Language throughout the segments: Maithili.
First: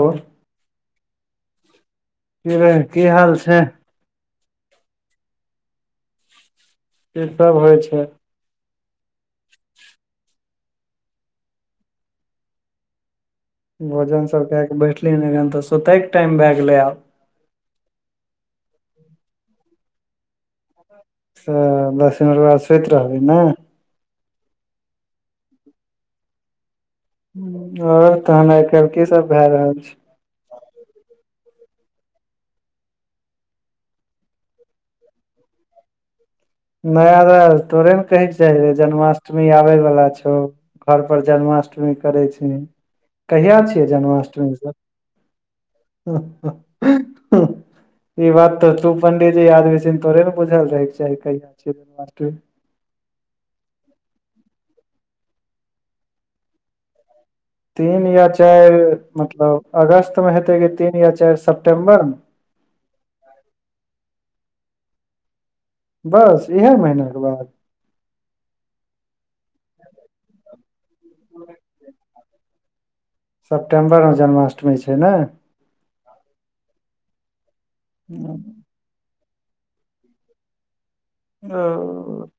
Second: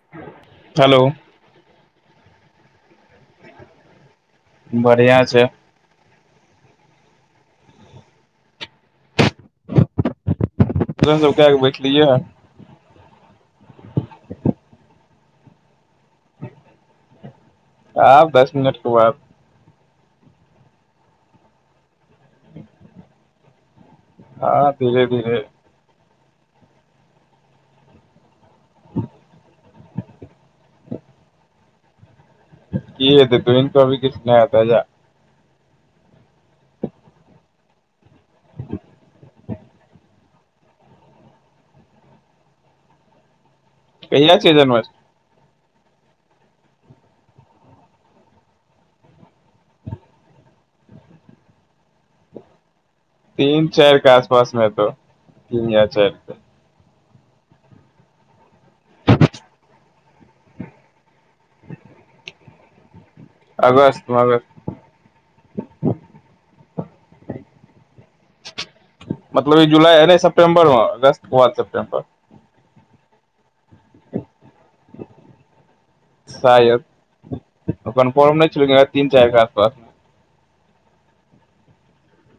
हेलो हेलो कि रे की हाल छै बढ़िया छै कि सब होइ छै तुरंत [unintelligible] बैठलियै हँ भोजन सभ कए कऽ बैठलियै एखन तऽ सुतयके टाइम भए गेलै आब आब दस मिनट कऽ बाद सेह दस मिनट कि बाद सुइत रहबी ने हँ धीरे धीरे आओर तहन आइ काल्हि की सब भए रहल छै की हते तोहि नहि अभी किछु कबहि नाया ताजा नय र तोरे ने कहैके चाहबे जन्माष्टमी आबे बला छौ घर पर जन्माष्टमी करै छै कहिया छियै कहिया छै जन्माष्टमीसँ जन्मष्टमी [unintelligible] ई बात तऽ तू पंडितजी आदमी छिही तोरे ने बुझल रहे के चाही कहिय तीन चार के आस पास मे हेतो तीन या चार कऽ तीन या चारि मतलब अगस्त मे हेतै कि तीन या चारि सेप्टेम्बरमे अगस्त मे बस इहाय महीनाके बाद मतलब ई जुलाइ अ सेप्टम्बरमे अगस्त कऽ बाद स सेप्ेम्बर सेप्टेम्बरमे जन्माष्टमी छै नऽ शायद ओन परम नहि छल ती चारि के आसपास ओ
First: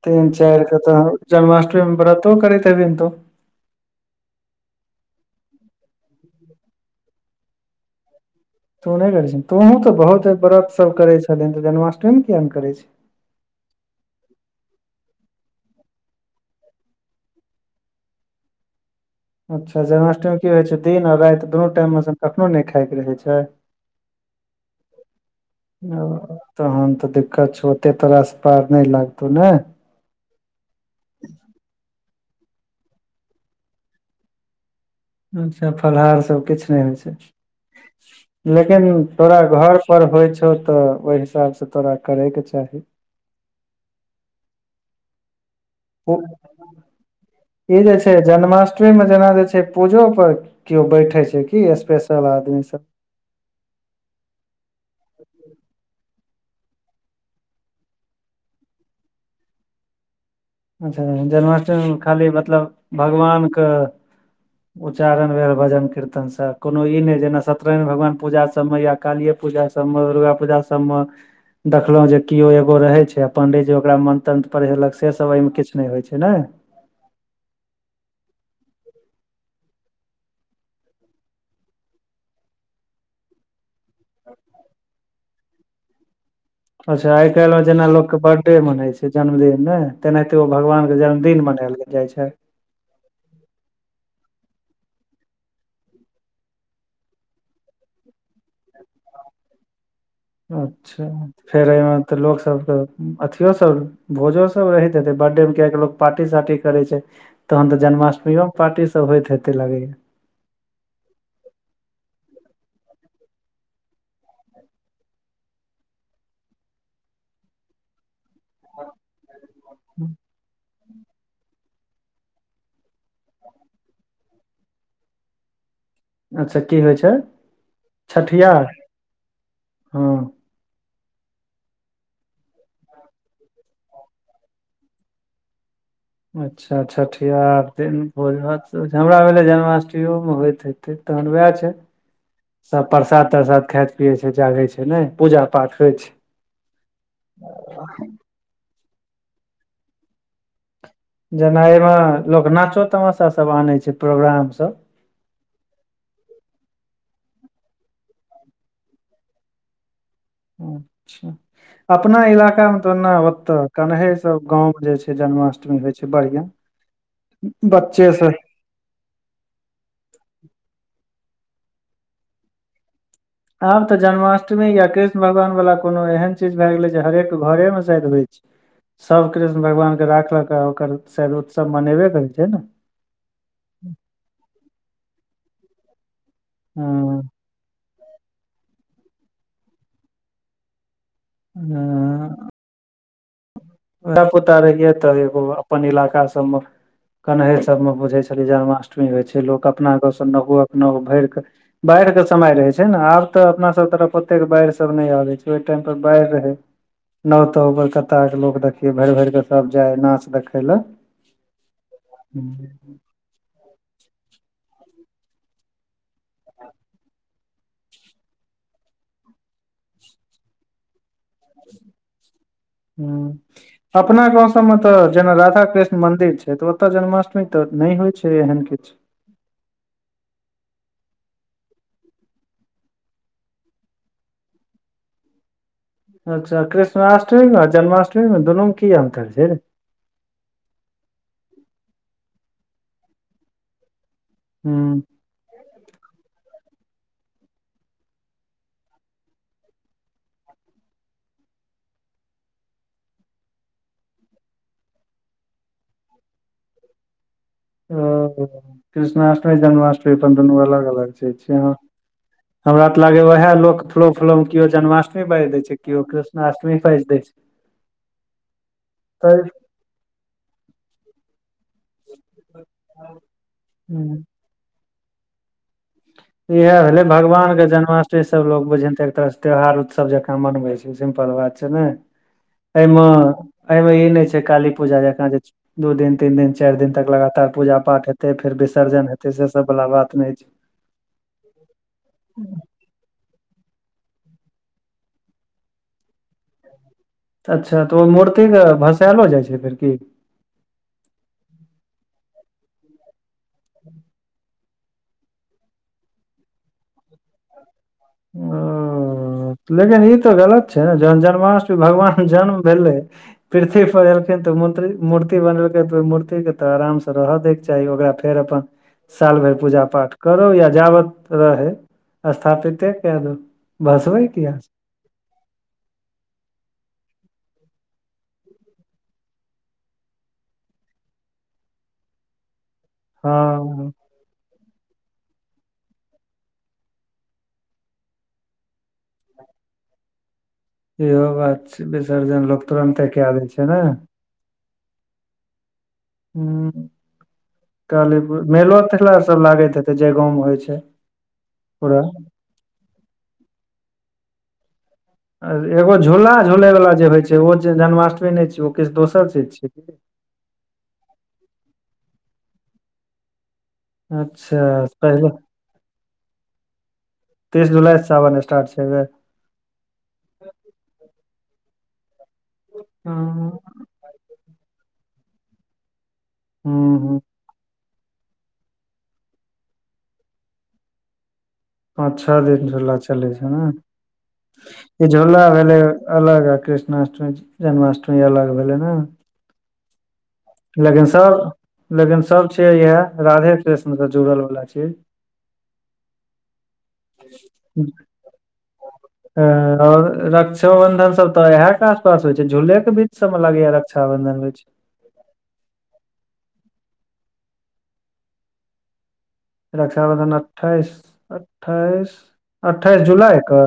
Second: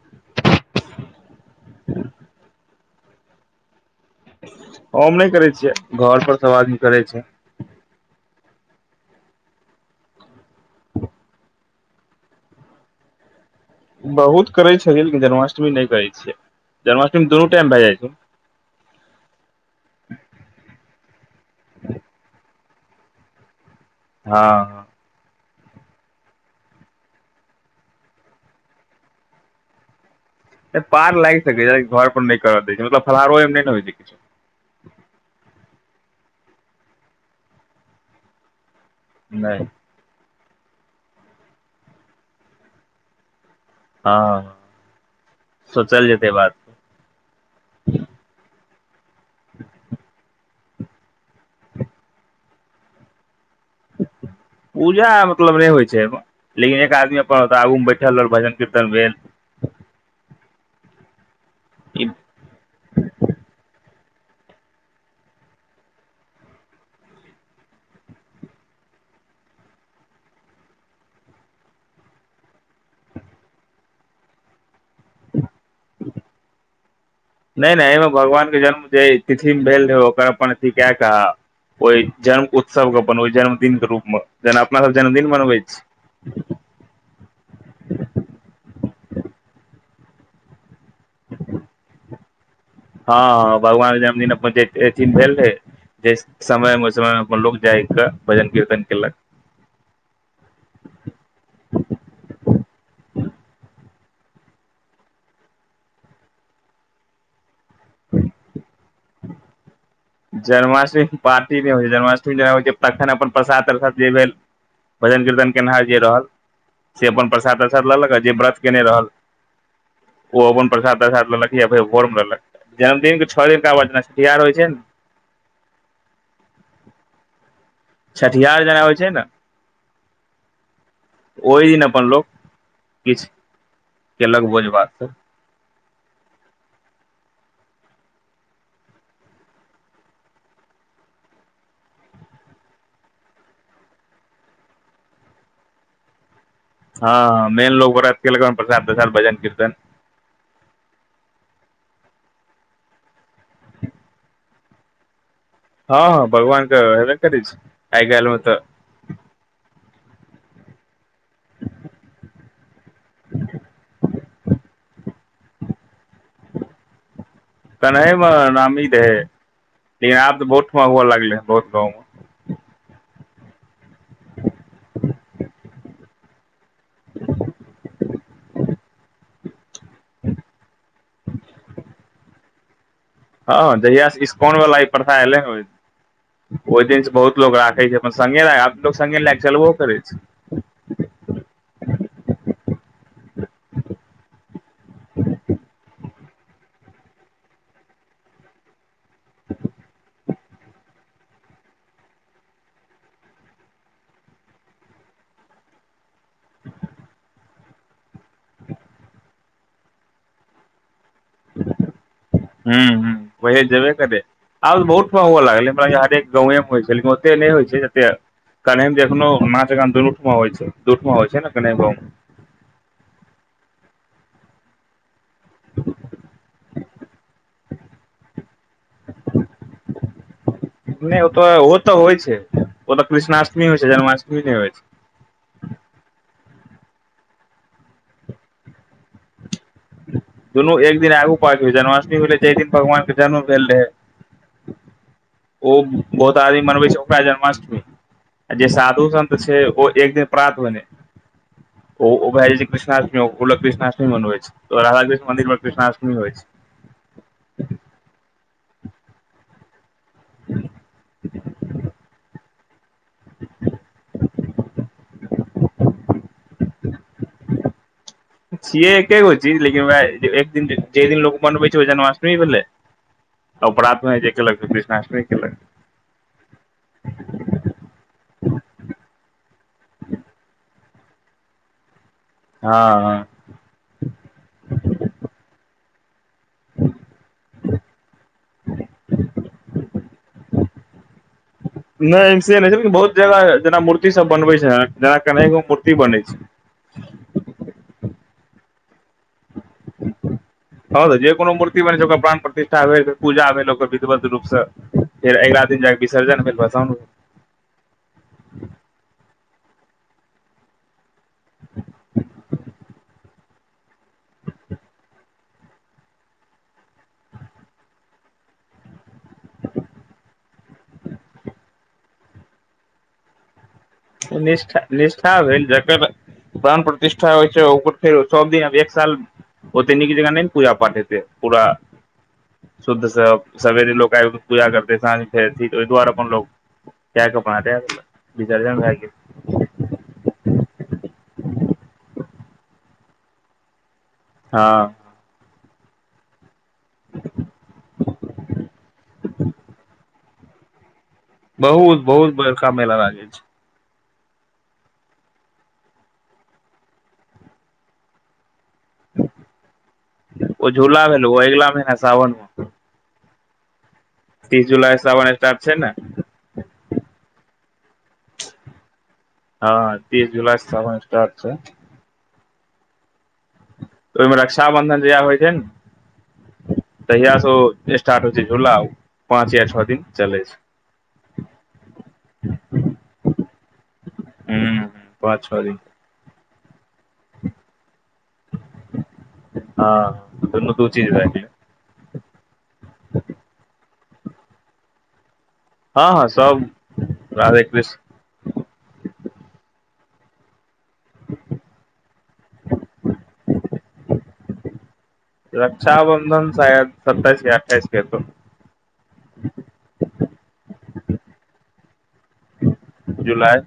तीन चार क तऽ जन्माष्टमीमे व्रतो करैत हेभिन तू हम नइ करे छियै घर पर सब आदमी करै छै तू नइ करै छीन तोहूँ तऽ बहुत व्रतसभ करै छलन्हि तऽ जन्माष्टमीमे किया ने करै छी बहुत करे छैलिए लेकिन जन्माष्टमी नइ करे छियै जन्माष्टमी दुनू टाइम भए जाइ छै अच्छा जन्माष्टमी की होइ छै दिन आ राईत दुनू टाइम मे स कखनहु नय खायके रहै छै हँ तहन तऽ दिक्कत छौ ओते तोरास पार नय लागतौ ने पार लाइग सकैय [unintelligible] घर पर नय कर दै छै मतलब फलहारो नय ने होइ छै किछु अच्छा फलाहार सब किछ नइ होइ छै लेकिन तोरा नहि घर पर होइ छौ तऽ ओइ हिसाब से तोरा करे के चाही हँ सोचल ओ जेतै बाद ई जे छै जन्माष्टमी मे जेना जे छै पूजो पर केओ बैठे छै की स्पेशल आदमी सब पूजा मतलब नइ होइ छै ऐम लेकिन एक आदमी अपन आगूमे बैठल रहल भजन कीर्तन भेल अच्छा जन्माष्टमीमे ई खाली मतलब भगवान कऽ उच्चारण भेल भजन कीर्तन स कोनो ई नय जेना सत्य नारायण भगवान पूजा सबमे या कालिए पूजा सभम दुर्गा पूजा सभम देखलो जे केओ एगो रहे छै पंडितजी ओकरा मंत्र तंत्र पढ़ेलक से स ब एहिमे किछ नइ होइ छै ने नय नय एइमे भगवानके जन्म जे तिथिमे भेल रहै ओकर अपन अथी कए कऽ ओइ जन्म उत्सवक अपन ओइ जन्मदिनक के रूपमे जेना अपना सब जन्मदिन मनबै छी अच्छा आइ काल्हि मे जेना लोकके बर्थडे मनै छै जन्मदिन ने तेनाहिते ओ भगवान जन्मदिन मनायल गे जाइ छै हँ भगवान जन्मदिन [unintelligible] ऐथी म भेल रहे जे स समय मे उ समय मे अपन लोग जाइग क भजन कीर्तन केलक अच्छा फेर एहिमे तऽ लोकसभके अथियो सब भोजो सब रहेत हैते बर्थडे में कियाकी लोग पार्टी सार्टी करै छै तहन तऽ जन्माष्टमीओ म पार्टी सब होइत हेते लगैया जन्माष्टमी में पार्टी नइ होइ छै जन्माष्टमी जे [unintelligible] होइ छै तखन अपन प्रसाद तरसाद जे भेल भजन कीर्तन केनहार जे रहल से अपन प्रसाद तर साद लेलक जे व्रत केने रहल ओ अपन प्रसाद तरसाद लेलक य भोरमे लल्लक जन्मदिन के छओ दिनका बाद जेना छठियार होइ छै ने अच्छा की होइ छै छठिहार छठियार जेना होइ छै ने हँ ओइ दिन अपन लोक किछ केलक भोज भात सब अच्छा छठियार दिन भोज भात सब होइ छै हमरा भैले जन्माष्टमीओ मे होइत हेते तहन वएह छै सब प्रसाद तरसाद खाइत पियै छै जागै छै ने पूजा पाठ होइ छै हँ मेन लोग बड़ा [unintelligible] खियलक प्रसाद तारसाद भजन कीर्तन जेना ऐम लोक नाचो तमाशा सब आनय छै प्रोग्राम सब हँ हँ भगवान क हैबे करे छै आइ कइलमे तऽ अच्छा अपना इलाका मे त ओना ओते कनहैंइ सब गांव में जे छै जन्माष्टमी होय छै बढ़ियां [inaudible] बच्चे कनहैए म से नामी रहै लेकिन आबत बहुठुमा हुअ लगलैह बहुत गाँव म आब तऽ जन्माष्टमी या कृष्ण भगवान वाला कोनो एहन चीज भय गेले जे हरेक घरे म शायद होइ छै सभ कृष्ण भगवान के राखल कऽ ओकर शायद उत्सव मनेबे कर छै ने हँ जहिया से इस्कॉन वाला ई प्रथा एले हैं ओहि दिन से हँ बहुत लोग राखे छै। स लोकग सङगे नहि चल ओ करै छै ह धिया पुता रहिय तऽ एगो अपन इलाका सभ मे कनहै सभ मे बुझे छले जन्माष्टमी कऽ होइ छै लोक अपना गावसँ नो न भरि कऽ बाढ़िक के समय रहे छै ने आब तऽ अपना सभ तरफ ओतेक बाढ़ि सभ नहि आबे छै ओहि टाइम पर बाढ़ि रहे नओ ताव कलकत्ताके लोक देखियै भरि भरि कऽ सभ जाइ नाच देखय लए ह वह जेबे करे आब तऽ बहुत हुव लागलै हमरा हरेक एम होइैल एते नहि होइ छै एते कने देखनो माचान दुनूठमा होइ छै दू ठमा होइ छै ने कऽ गव ह अपना गाव सभमे तऽ जेना राधा कृष्ण मंदिर छै तऽ ओतय जन्माष्टमी तऽ नहि होइ छै एहन किछु नहि ओ तऽ ओहो तऽ होइ छै ओ त कृष्णाष्टमी होइ छै जन्माष्टमी नहि होइ छै अच्छा कृष्णाष्टमीमे आ जन्माष्टमी मे दुनूमे कि अन्तर छै दुनू एक दिन आगू गेले जन्माष्मी भेले जाहि दिन भगवान के जन्म भेल रहे ह ओ बहुत आदमी मनबै छै ओकऽ जन्माष्टमी जे साधु सन्त छै ओ एक दिन प्राप्त होने। ओ भए जा छै कृष्णअष्मी कृष्णअष्मी छै राधाृकष्ण मन्दि पर कृष्णाष्टमीइ छै। ओ कृष्णाष्टमी जन्माष्टमी अपन दुनू अलग अलग चज छैह हमरा त लागे उएह लोक थोड़ो देखल मे केओ जन्माअष्टी बाजि देय छै केओ कृष्णअष्टमी बाजि देय छै। सि एके हो तऽ लेकिन एक दिन जे दिन लऽ मनबै छै ओ जन्माष्टमी भेले अपरात मे ह जे केलक कृष्णाष्टमी केलक इएह भेले भगवान के जन्माष्टमी सबो बझ एक तरह त्यौहार उतसव जकाँ मनबै छै सिम्पल बात छै न हँ एहिमे एहिमे ई नहि छै काली पूजा जका जे दू दिन तीन दिन चारि दिन तक लगातार पूजा पाठ हेतै फेर विसर्जन हेतै सेस भवला बात नहि छै नहि एम सी नहि छैन बहुत जगह जेना मूर्ति सभ बनबे छै जेना कनेगो मूर्ति बनै छै अच्छा तऽ ओ मूर्तिके भसायलो जाइ छै फेर कि ह तऽ जे कोनो मूर्ति बने छै ओकर प्राण प्रतिष्ठा भेल पूजा भेल ओकर विधवत रूपसँ फेर अगिला दिन जाके विसर्जन भेल ओ लेकिन ई त गलत छै ने जन जान जष भगवान जन्म भेलै पृथ्वी पर एलखिन तऽ ओ मन्त्र मूर्ति बनेलकै तऽ ओहि मूर्तिके तऽ आरामसँ रहऽ दैके चाही ओकरा फेर अपन साल भरि पूजा पाठ करू या जाब तऽ रहै स्थापिते कए दो निष्ठा। निष्ठा भेल जकर प्राण प्रतिष्ठा होइ छै ओकर फेर सभ दिनब एक साल ओते नीक जकाँ नहि नइ पूजा पाठ हेते पूरा शुद्ध सँ हँ सवेरे लोक आबि पूजा करते साँझ फेर तऽ ओहि दुआरे अपन लो के अपनाे विसर्जन भ [unintelligible] इहो बात छै विसर्जन लोक तुरन्ते कए दै छै न हँ हु [inaudible] कालीप मेलो तेला सब लागैत हेते जे गाँव मे होइ छै पूरा बहुत बहुत बरका मेला लागे छैय एगो झूला झूलैवला जे होइ छै ओ जे जन्माष्टमी नै छै ओ किछ दोसर चीज छियै ओ झूला भेलो ओ अगला महिना सावन म अच्छ तीस जुलाई सावन [unintelligible] स्टार्ट छै ने तीस जुलाई स सावन स्टार्ट छैेय अई बेर हँ तीस जुलाई स सावन स्टार्ट छैय हँ ओइम रक्षााबंधन जहिया होइ छै न [inaudible] ह्म ह तहिया से ओ स्टार्ट होइ छैय झुला पाँच या छ दिन चलै छै पाँच छ दिन झुला चलै छैय नै ह [inaudible] ई झुला पाँच छओ दिन भेलै अलग आ कृष्णाष्टमी जन्माष्टमी अलग भेलै न हँ दुनू दू लेकिन चीज भए गेलै सभ लेकिन सभ छैय इहै राधे कृष्ण स जुड़ल बला चीज हँ हँ सब राधे [unintelligible] हऽ कृष्ण और रक्ष रक्ष बंधन सब तऽ इहै कऽ आसपास होय छै झूल केँ बीच सब मे लगे या रक्षा बंधन होय छै रक्षााबन्धन शायद सत्ताइस या अठाइस कऽ हेतउ [inaudible] रक्षाबंधन अठाइस अठाइस अठाइस जुलाई कऽ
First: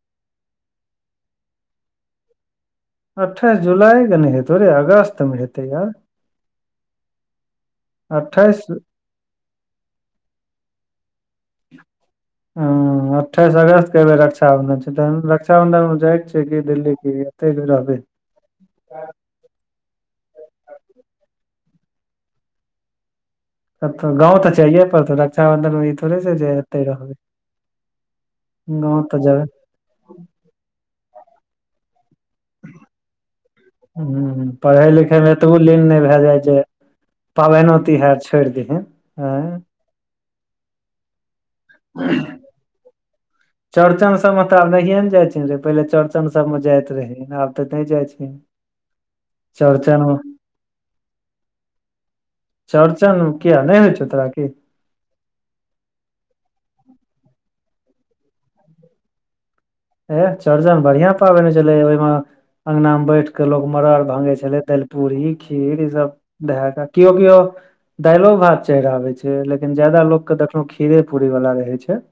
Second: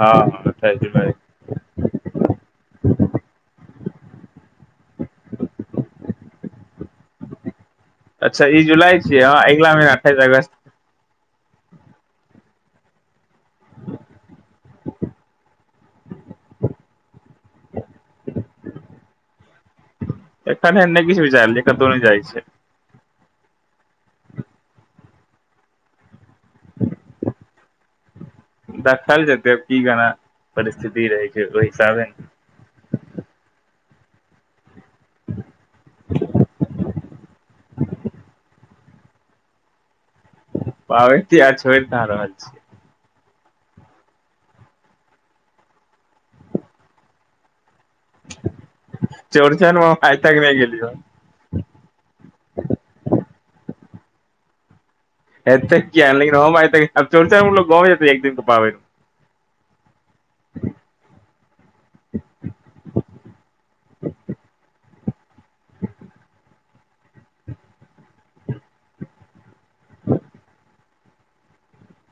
हँ अठाइस जुलाई अठाइस जुलाई कऽ नै हेतौ रे अगस्त मे हेतै यार [inaudible] अच्छा ई अठाइस जुलाई छियै ह अगिला महिना अठाइस अगस्त ह अठाइस अगस्त कऽ रक्षााबंधन छै तहन रक्षााबंधन म जा छै की दिल्ली की एते रहबै [unintelligible] एखन एहन नै किछ विचारल कतौ नै जाइ छै कतो गाँव तऽ जाइए परतो रक्षााबंधन में ई थोड़े छै जे एते रहबै गाँव तऽ देखल जेबै जेतै की केना परिस्थिति रहै छै ओइ हिसाबे न [unintelligible] पढ़य लिखयमे एतबो लीन नै भैए जाइ जे पाबैनो तिहार छोड़ दिहन [unintelligible] पावैन तिहार छोइर कहा रहल छियै चौरचन सब म तऽ आब नहिये न जाय छीही पहिले चौड़चन सब म जायत रही आब तऽ नै जाय छीही [inaudible] चौरचन मे हम आइताक नै गेलियो है [inaudible] चौरचन किया नै होइ छौ तोरा की हेतै किया नै लेकिन हम आइ तक चोरचन मे गाँव जेतइ एक दिन कऽ पाबैन म ऐह चौड़चन बढ़िया पाबैन होइ छलै ओहिमे अंगना मे बैठ कऽ लोग मड़ड़र भांगे छले तै पूी खीर ई सब धै कऽ केओ केओ दालियो भात चढ़ आबे छै लेकिन लेकिन ज्यादा लोक कऽ देखलो खीरे पूरी वाला रहै छै [inaudible]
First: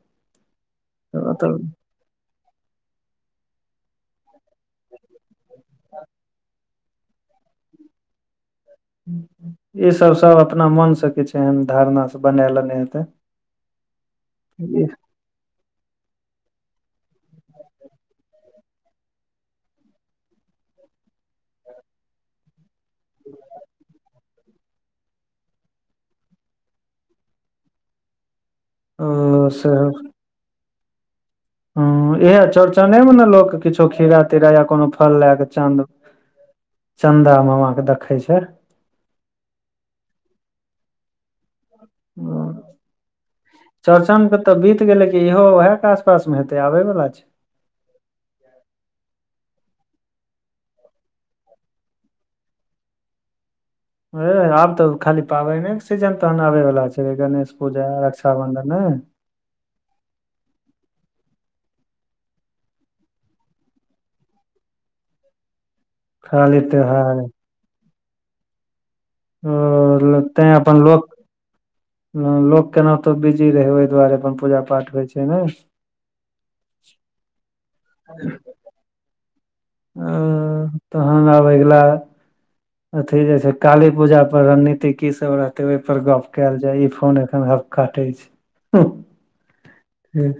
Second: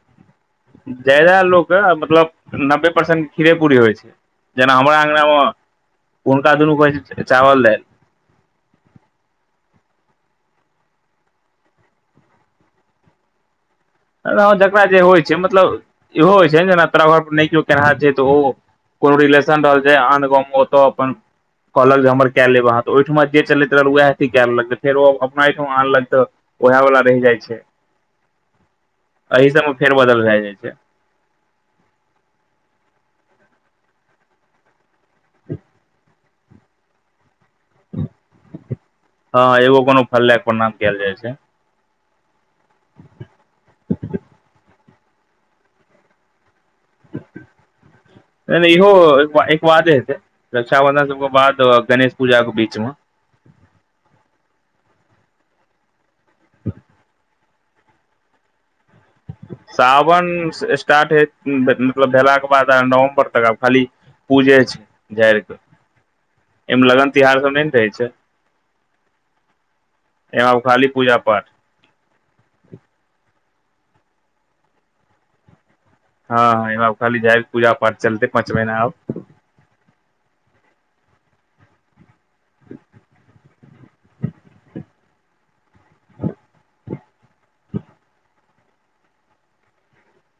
ज्यादा मतलब लोक मतलब नब्बे परसेंट खीरे पूरी होइ छै [inaudible] जेना हमरा अंगना म हुनका दुनु कऽ होय छै चावल दैल [inaudible] ईसभ सभ अपना मन स किछ एहन धारणासँ बना लेने हेतै जकरा जे होइ छै मतलब इहो होइ छै न जेना तोरा घर पर नै केओ केनाहार छै तऽ ओ कोनो रिलेशन रहल छै आन गाँव ओतौ अपन कहलक जे हमर कए लेब अहाँ तऽ ओइठमा जे चलैत रहल उएह अथी कए लेलक तऽ फेर ओ अपना ओइठमा आनल कऽ तऽ ओएह वला रहि जाइ छै एहि ओ सब म फेर बदल भए जाइ छै। ह इह चौड़चने मे ने लक किछो खीरा तीरा या कोनो फल लए कऽ चांद। चन्दा मामा के देखै छैय। हँ एगो कोनो फल लऽक‌ऽ परनाम कैल जाइ छै। ओ चौरचन के तऽ बीत। गेले की इहो ओएह के आसपास मे हेतै आबे बला छैय। नै नै इहो ऐके एके बादे हेतै। रक्षाबंधन सबके बाद आ गणेश पूजा के बीच मे ए आब तऽ खाली पाबैने क सीजन तहन आबैवला छैय गणेश पूजा रक्षााबन्धन नैय। सावन स्टार्ट मतलब भेलाके बाद आब नवम्बर तक खाली। पूजे छै झारि खाली कऽ ऐमे लगन त्योहार तिहार सब नैय ना रहै छैय। ओ ऽ लगतै अपन खाली लोक। पूजा पाठ लोक केना तऽ बिजी रहै ओहि दुआरे अपन पूजा पाठ होइ छैय ने। हँ ह ऐमे आब खाली झारि के पूजा पाठ चलते पाँच महीना आब। आ ऽ तहन आब अगिला अथी जै छैय। काली पूजा पर रणनीति की सब रहतै ओहि पर गप कैयल जाय ई फोन एखन हम काटै छी। हूंह जे